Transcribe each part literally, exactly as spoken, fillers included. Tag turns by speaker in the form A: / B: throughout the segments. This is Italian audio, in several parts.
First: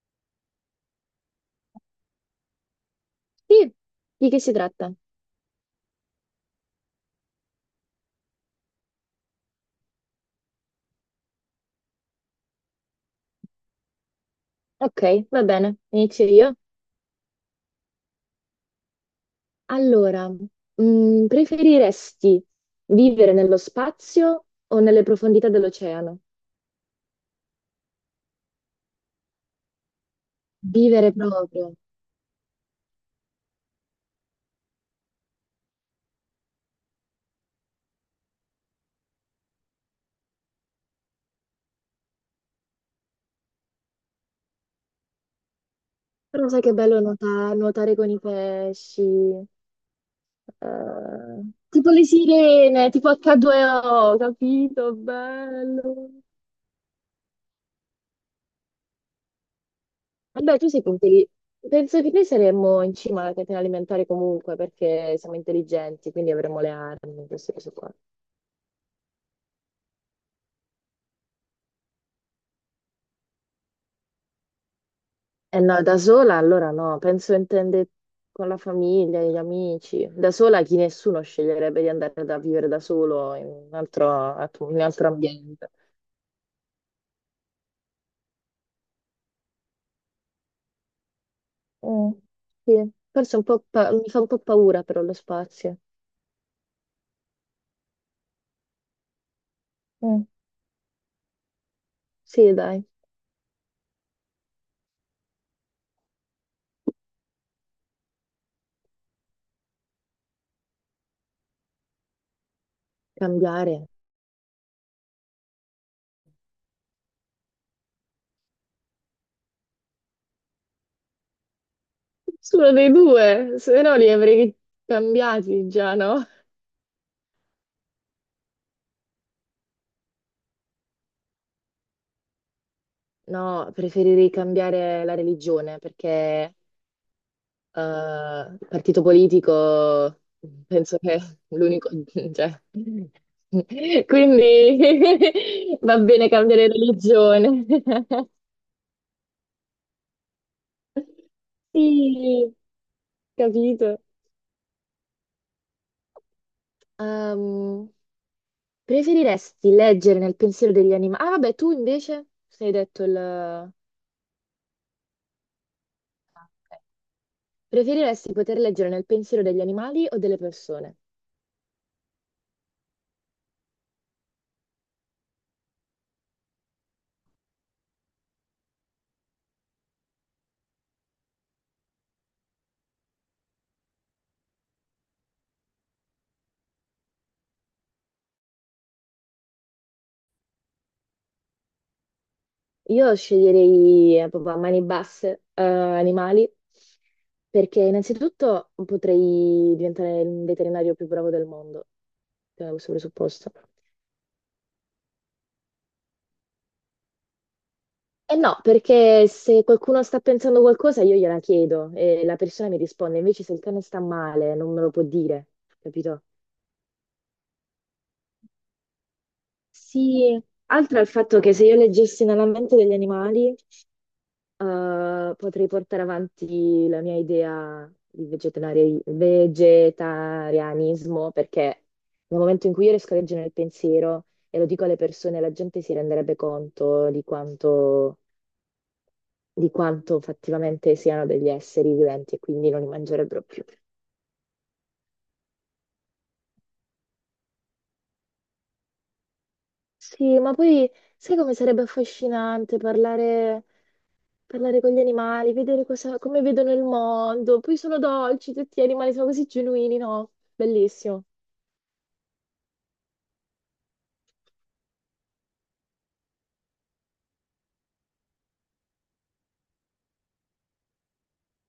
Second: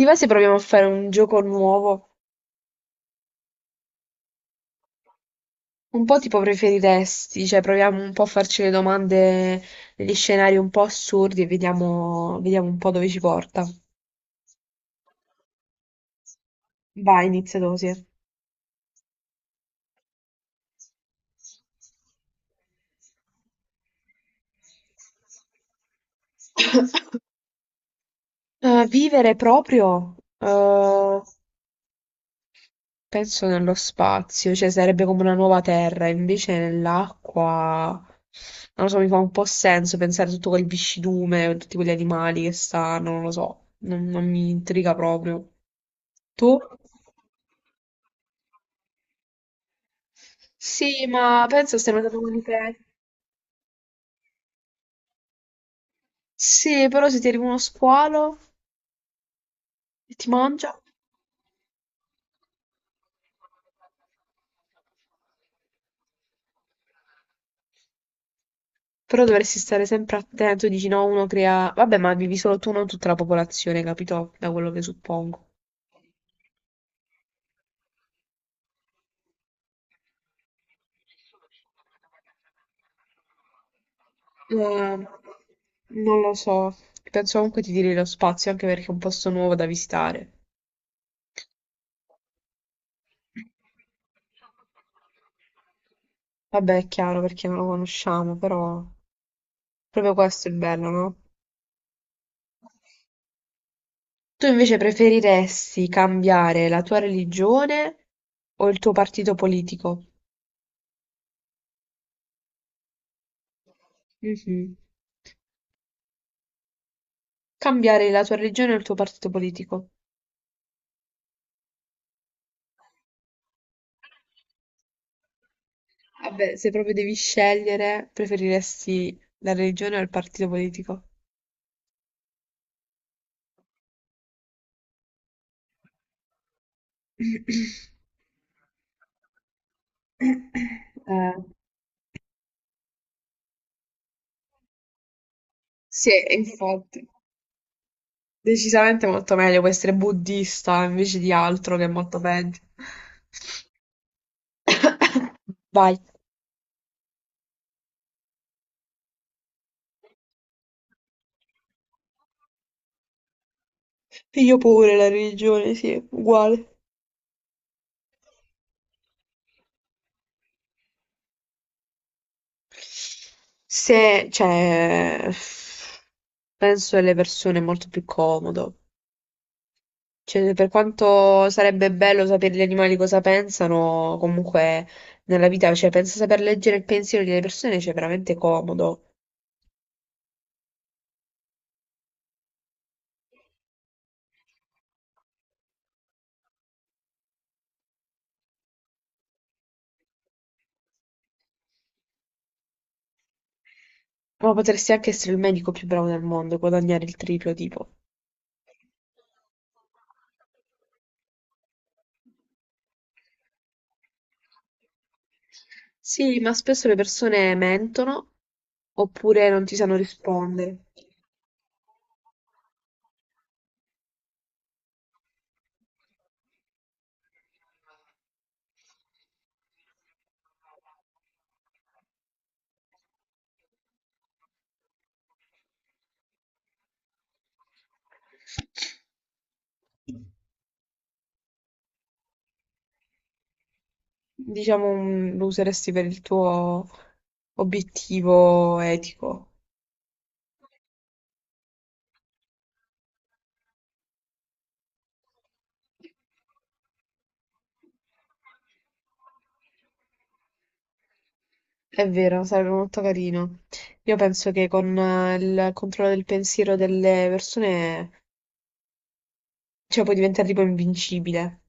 A: Ti va se proviamo a fare un gioco nuovo?
B: Sì, di che si tratta?
A: Un po' tipo preferiresti, cioè proviamo un po' a farci le domande degli scenari un po' assurdi e vediamo, vediamo un po' dove ci porta.
B: Ok, va bene, inizio io.
A: Vai, inizia tu, sì.
B: Allora, mm, preferiresti vivere nello spazio o nelle profondità dell'oceano?
A: Eh, vivere proprio?
B: Vivere
A: Eh,
B: proprio.
A: Penso nello spazio, cioè sarebbe come una nuova terra, invece nell'acqua, non lo so, mi fa un po' senso pensare a tutto quel viscidume, tutti quegli animali che stanno, non lo so, non, non mi intriga proprio.
B: Però
A: Tu?
B: sai che bello nuota- nuotare con i pesci, eh,
A: Sì, ma penso
B: tipo
A: stiamo
B: le
A: andando con i te.
B: sirene, tipo acca due o, capito? Bello.
A: Sì, però se ti arriva uno squalo e ti
B: Vabbè, tu
A: mangia,
B: sei intelligente. Penso che noi saremmo in cima alla catena alimentare comunque perché siamo intelligenti, quindi avremo le armi, queste cose qua.
A: però dovresti stare sempre attento, dici no, uno crea... Vabbè, ma vivi solo tu, non tutta la popolazione, capito? Da quello che suppongo.
B: Eh no, da sola allora no, penso intende con la famiglia, gli amici. Da sola chi nessuno sceglierebbe di andare da vivere da solo in un altro, atmo- in un
A: Eh,
B: altro ambiente.
A: non lo so, penso comunque ti tiri lo spazio anche perché è un posto nuovo da visitare.
B: Mm, sì, forse un po' pa- mi fa un po' paura però lo spazio.
A: Vabbè, è chiaro perché non lo conosciamo, però proprio
B: Mm,
A: questo è il bello, no?
B: sì, dai,
A: Tu invece preferiresti cambiare la tua religione o il tuo partito politico?
B: cambiare.
A: Mhm. Cambiare la tua religione o il tuo partito politico?
B: Solo dei due, se no li avrei cambiati già, no?
A: Vabbè, se proprio devi scegliere, preferiresti la religione o il partito politico?
B: No, preferirei cambiare la religione perché
A: Eh,
B: eh, partito politico, penso che è l'unico, cioè. Quindi va
A: sì,
B: bene cambiare
A: infatti,
B: religione.
A: decisamente molto meglio può essere buddista invece di altro che è molto
B: Sì,
A: peggio.
B: capito.
A: Vai.
B: Ehm, preferiresti leggere nel pensiero degli animali? Ah, vabbè, tu invece sei detto il... Ah,
A: Io pure la religione, sì, uguale.
B: ok. Preferiresti poter leggere nel pensiero degli animali o delle persone?
A: Se, cioè, penso alle persone è molto più comodo. Cioè, per quanto sarebbe bello sapere gli animali cosa pensano, comunque nella vita, cioè, penso saper leggere il pensiero delle persone, c'è veramente comodo.
B: Io sceglierei eh, proprio a mani basse eh, animali perché innanzitutto potrei diventare il veterinario più bravo del mondo, da questo presupposto.
A: Ma potresti anche essere il medico più bravo del mondo e guadagnare il triplo, tipo.
B: E no, perché se qualcuno sta pensando qualcosa io gliela chiedo e la persona mi risponde, invece se il cane sta male non me lo può dire, capito?
A: Sì, ma spesso le persone mentono oppure non ti sanno
B: Sì,
A: rispondere.
B: altro è il fatto che se io leggessi nella mente degli animali eh, potrei portare avanti la mia idea di vegetari- vegetarianismo perché nel momento in cui io riesco a leggere il pensiero e lo dico alle persone, la gente si renderebbe conto di quanto, di quanto fattivamente siano degli esseri viventi e quindi non li mangerebbero più.
A: Diciamo, mm, lo useresti per il tuo obiettivo etico.
B: Sì, ma poi sai come sarebbe affascinante parlare, parlare con gli animali, vedere cosa- come vedono il mondo, poi sono dolci, tutti gli animali sono così genuini, no? Bellissimo.
A: È vero, sarebbe molto carino. Io penso che con eh, il controllo del pensiero delle persone, cioè, puoi diventare tipo invincibile.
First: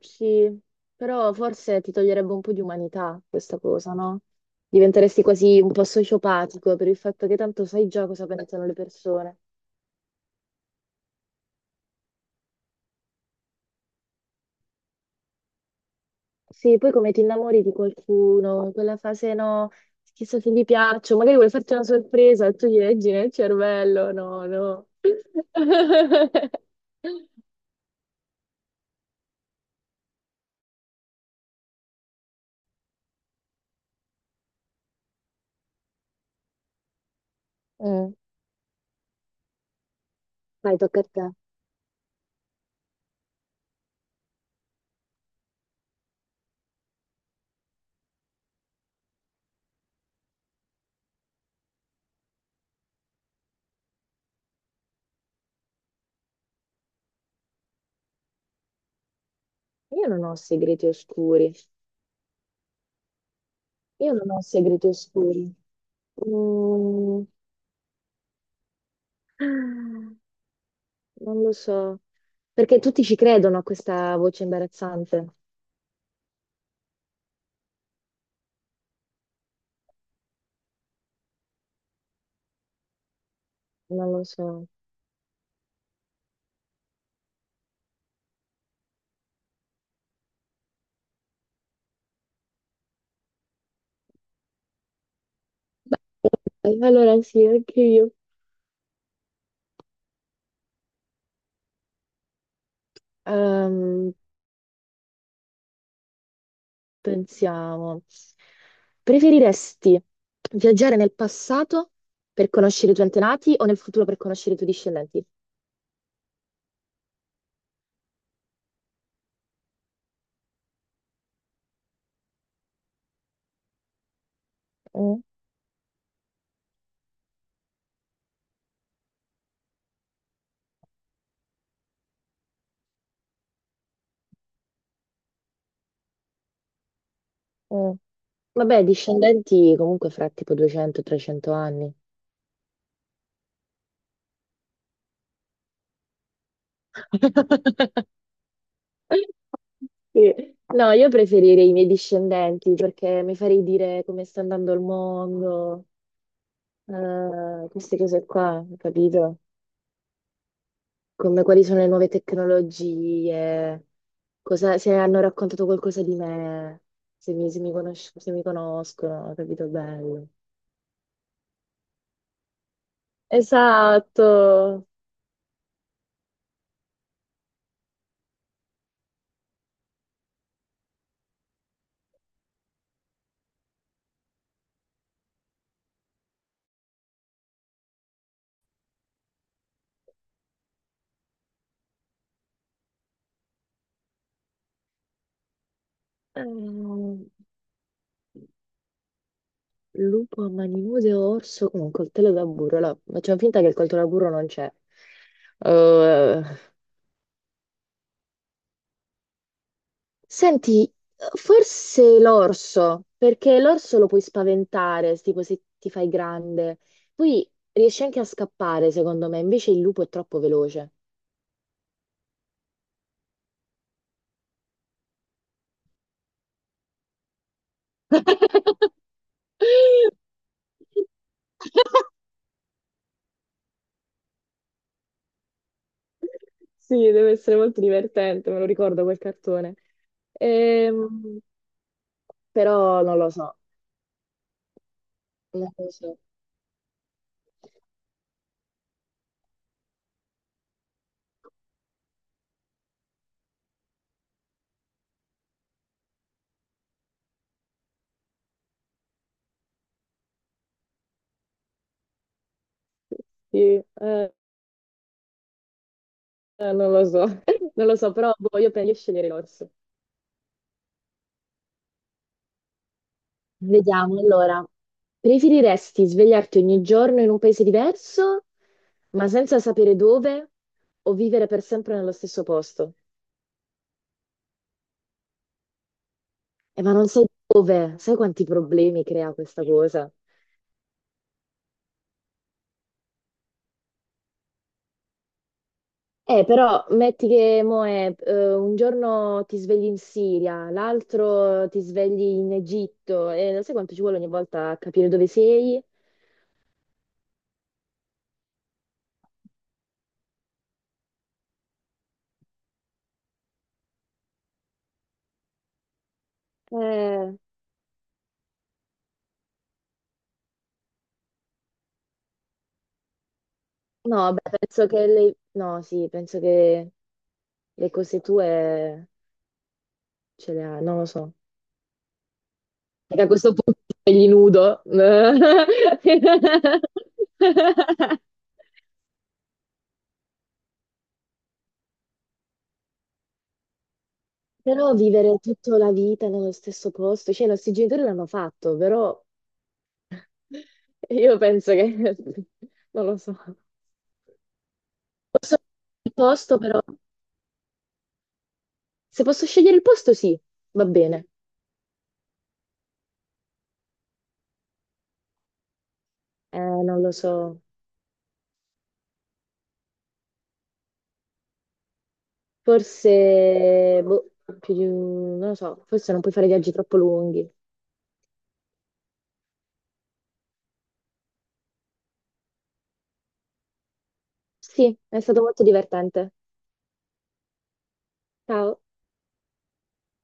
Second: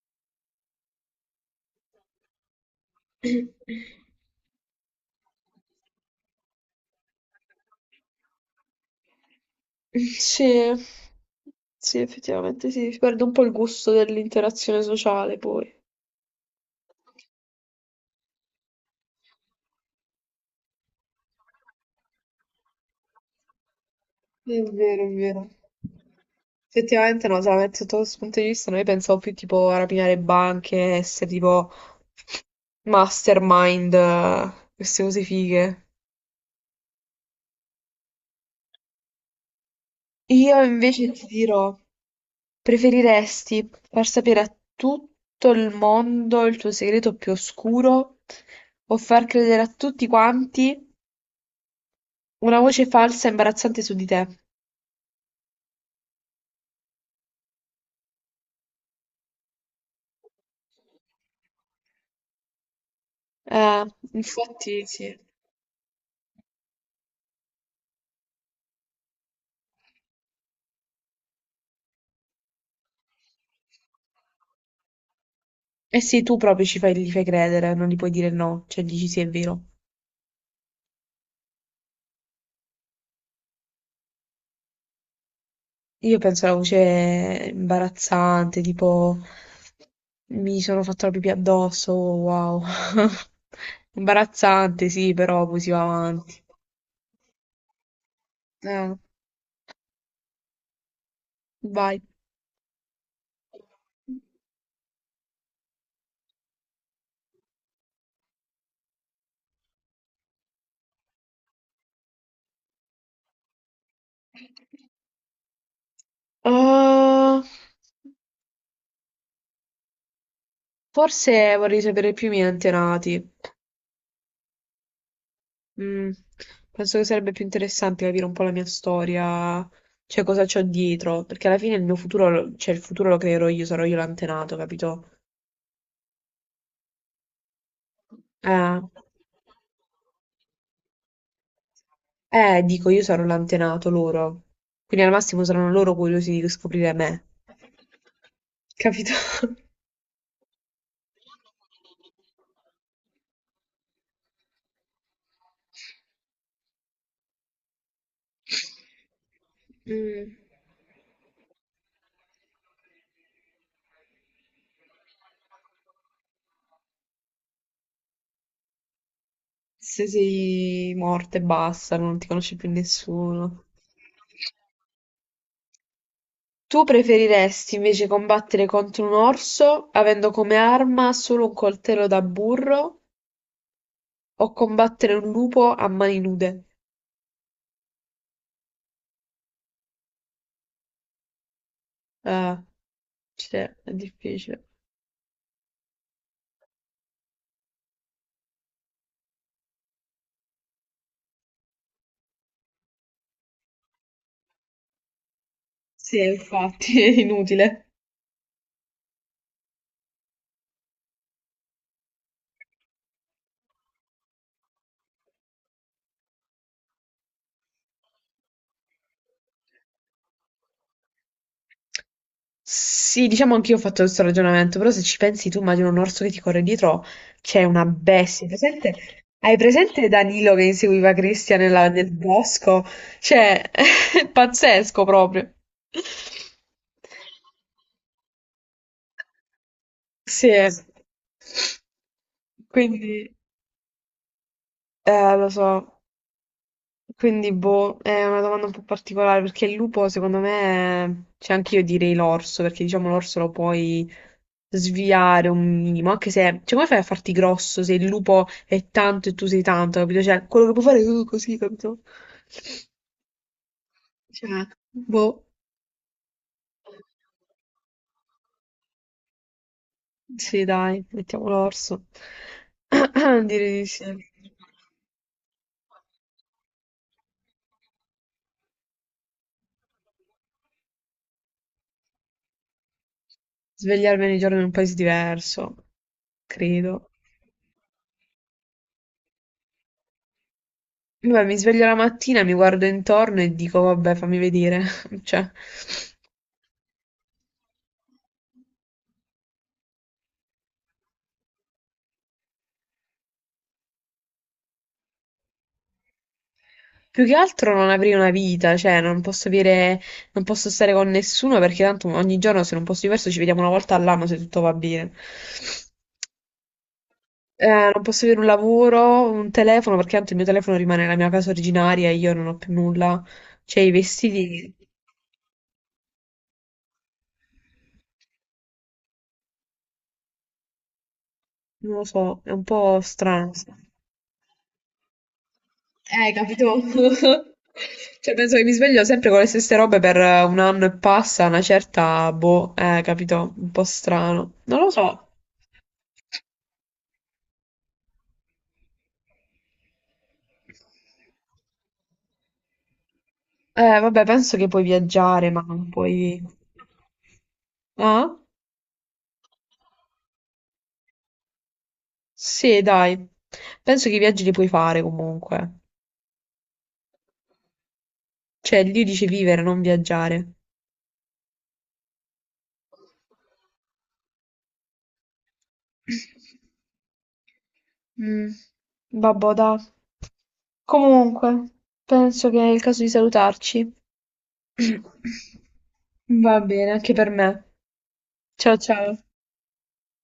B: Sì, però forse ti toglierebbe un po' di umanità questa cosa, no? Diventeresti quasi un po' sociopatico per il fatto che tanto sai già cosa pensano le persone.
A: Sì, sì, effettivamente sì, si perde un po' il gusto dell'interazione sociale poi.
B: Sì, poi come ti innamori di qualcuno, in quella fase no, chissà se gli piaccio, magari vuoi farti una sorpresa e tu gli leggi nel cervello, no,
A: È
B: no.
A: vero, è vero. Effettivamente no, solamente sotto questo punto di vista noi pensavo più tipo a rapinare banche, essere tipo mastermind, eh, queste cose fighe.
B: Mm.
A: Io
B: Vai, tocca a
A: invece
B: te.
A: ti dirò. Preferiresti far sapere a tutto il mondo il tuo segreto più oscuro o far credere a tutti quanti una voce falsa e imbarazzante su di te?
B: Io non ho segreti oscuri.
A: Eh,
B: Io non ho
A: infatti
B: segreti
A: sì.
B: oscuri. Mm, non lo so, perché tutti ci credono a questa voce imbarazzante,
A: Eh sì, tu proprio ci fai, gli fai credere, non gli puoi dire no, cioè dici sì, è vero.
B: non lo so.
A: Io penso alla voce imbarazzante, tipo mi sono fatto la pipì addosso, wow. Imbarazzante, sì, però poi si va avanti.
B: Beh, allora sì, anche io.
A: Eh, vai.
B: Ehm, pensiamo. Preferiresti viaggiare nel passato per conoscere i tuoi antenati o nel futuro per conoscere i tuoi discendenti?
A: Uh, forse vorrei sapere più i miei antenati.
B: Mm,
A: Mm, penso che sarebbe più interessante capire un po' la mia storia, cioè cosa c'ho dietro, perché alla fine il mio futuro, lo- cioè il futuro lo creerò io, sarò io l'antenato, capito?
B: mm.
A: Eh,
B: Vabbè, discendenti comunque fra tipo duecento e trecento anni.
A: eh, dico, io sarò l'antenato loro. Quindi al massimo saranno loro curiosi di scoprire me, capito?
B: Sì. No, io preferirei i miei discendenti perché mi farei dire come sta andando il mondo, eh, queste cose qua, capito?
A: Mm.
B: Come quali sono le nuove tecnologie, cosa- se hanno raccontato qualcosa di me, se mi, se mi conosc- se mi conoscono, capito?
A: Se
B: Bello.
A: sei morta e basta, non ti conosce più nessuno.
B: Esatto.
A: Tu preferiresti invece combattere contro un orso avendo come arma solo un coltello da burro o combattere un lupo a mani nude? Eh, cioè, è difficile.
B: Ehm, lupo a mani nude o orso con un coltello da burro? Allora, facciamo finta che il coltello da burro non c'è.
A: Sì,
B: Eh,
A: infatti, è inutile.
B: Senti, forse l'orso, perché l'orso lo puoi spaventare, tipo se ti fai grande. Poi riesci anche a scappare, secondo me, invece il lupo è troppo veloce.
A: Sì, diciamo anch'io ho fatto questo ragionamento, però se ci pensi tu immagino un orso che ti corre dietro, c'è una bestia. Hai presente, hai presente Danilo che inseguiva Cristian nella- nel bosco? Cioè, è pazzesco proprio.
B: Sì, deve essere molto divertente, me lo ricordo quel cartone.
A: Sì, eh.
B: Ehm, però non lo
A: Quindi,
B: so,
A: eh, lo
B: non lo
A: so.
B: so.
A: Quindi, boh, è una domanda un po' particolare perché il lupo, secondo me, cioè anche io direi l'orso, perché diciamo l'orso lo puoi sviare un minimo, anche se, cioè, come fai a farti grosso se il lupo è tanto e tu sei tanto, capito? Cioè, quello che puoi fare è uh, così, capito?
B: Sì, eh,
A: Cioè, boh,
B: eh, non lo so, non lo so, però boh, io penso di scegliere l'orso.
A: sì, dai, mettiamo l'orso. Direi di
B: Vediamo
A: sì.
B: allora. Preferiresti svegliarti ogni giorno in un paese diverso, ma senza sapere dove, o vivere per sempre nello stesso posto?
A: Svegliarmi ogni giorno in un paese diverso,
B: Eh, ma
A: credo.
B: non sai dove, sai quanti problemi crea questa cosa?
A: Vabbè, mi sveglio la mattina, mi guardo intorno e dico, vabbè, fammi vedere. Cioè,
B: Eh, però metti che mo è, eh, un giorno ti svegli in Siria, l'altro ti svegli in Egitto, e sai quanto ci vuole ogni volta a capire dove sei?
A: più che altro non avrei una vita, cioè, non posso avere, non posso stare con nessuno perché tanto ogni giorno se non posso diverso ci vediamo una volta all'anno se tutto va bene.
B: Eh,
A: Eh, non posso avere un lavoro, un telefono, perché tanto il mio telefono rimane nella mia casa originaria e io non ho più nulla. Cioè, i
B: no, beh,
A: vestiti,
B: penso che le... No, sì, penso che le cose tue ce le ha, non lo so.
A: non lo so, è un po'
B: Perché a
A: strano.
B: questo punto gli nudo.
A: Eh, capito? Cioè, penso che mi sveglio sempre con le stesse robe per eh, un anno e passa, una certa, boh, eh, capito? Un po' strano. Non lo
B: Però
A: so.
B: vivere tutta la vita nello stesso posto, cioè i nostri genitori l'hanno fatto, però io penso che... non lo so.
A: Eh, vabbè, penso che puoi viaggiare, ma non
B: Il
A: puoi...
B: posto però,
A: Ah?
B: se posso scegliere il posto sì, va bene.
A: Sì, dai. Penso che i viaggi li puoi fare comunque.
B: Eh, non lo so.
A: Cioè, lì dice vivere, non viaggiare.
B: Forse, boh, più di un- non lo so, forse non puoi fare viaggi troppo lunghi.
A: Mm, vabbò, dai. Comunque, penso che è il caso di salutarci.
B: Sì, è stato molto divertente.
A: Va bene, anche per me. Ciao
B: Ciao.
A: ciao.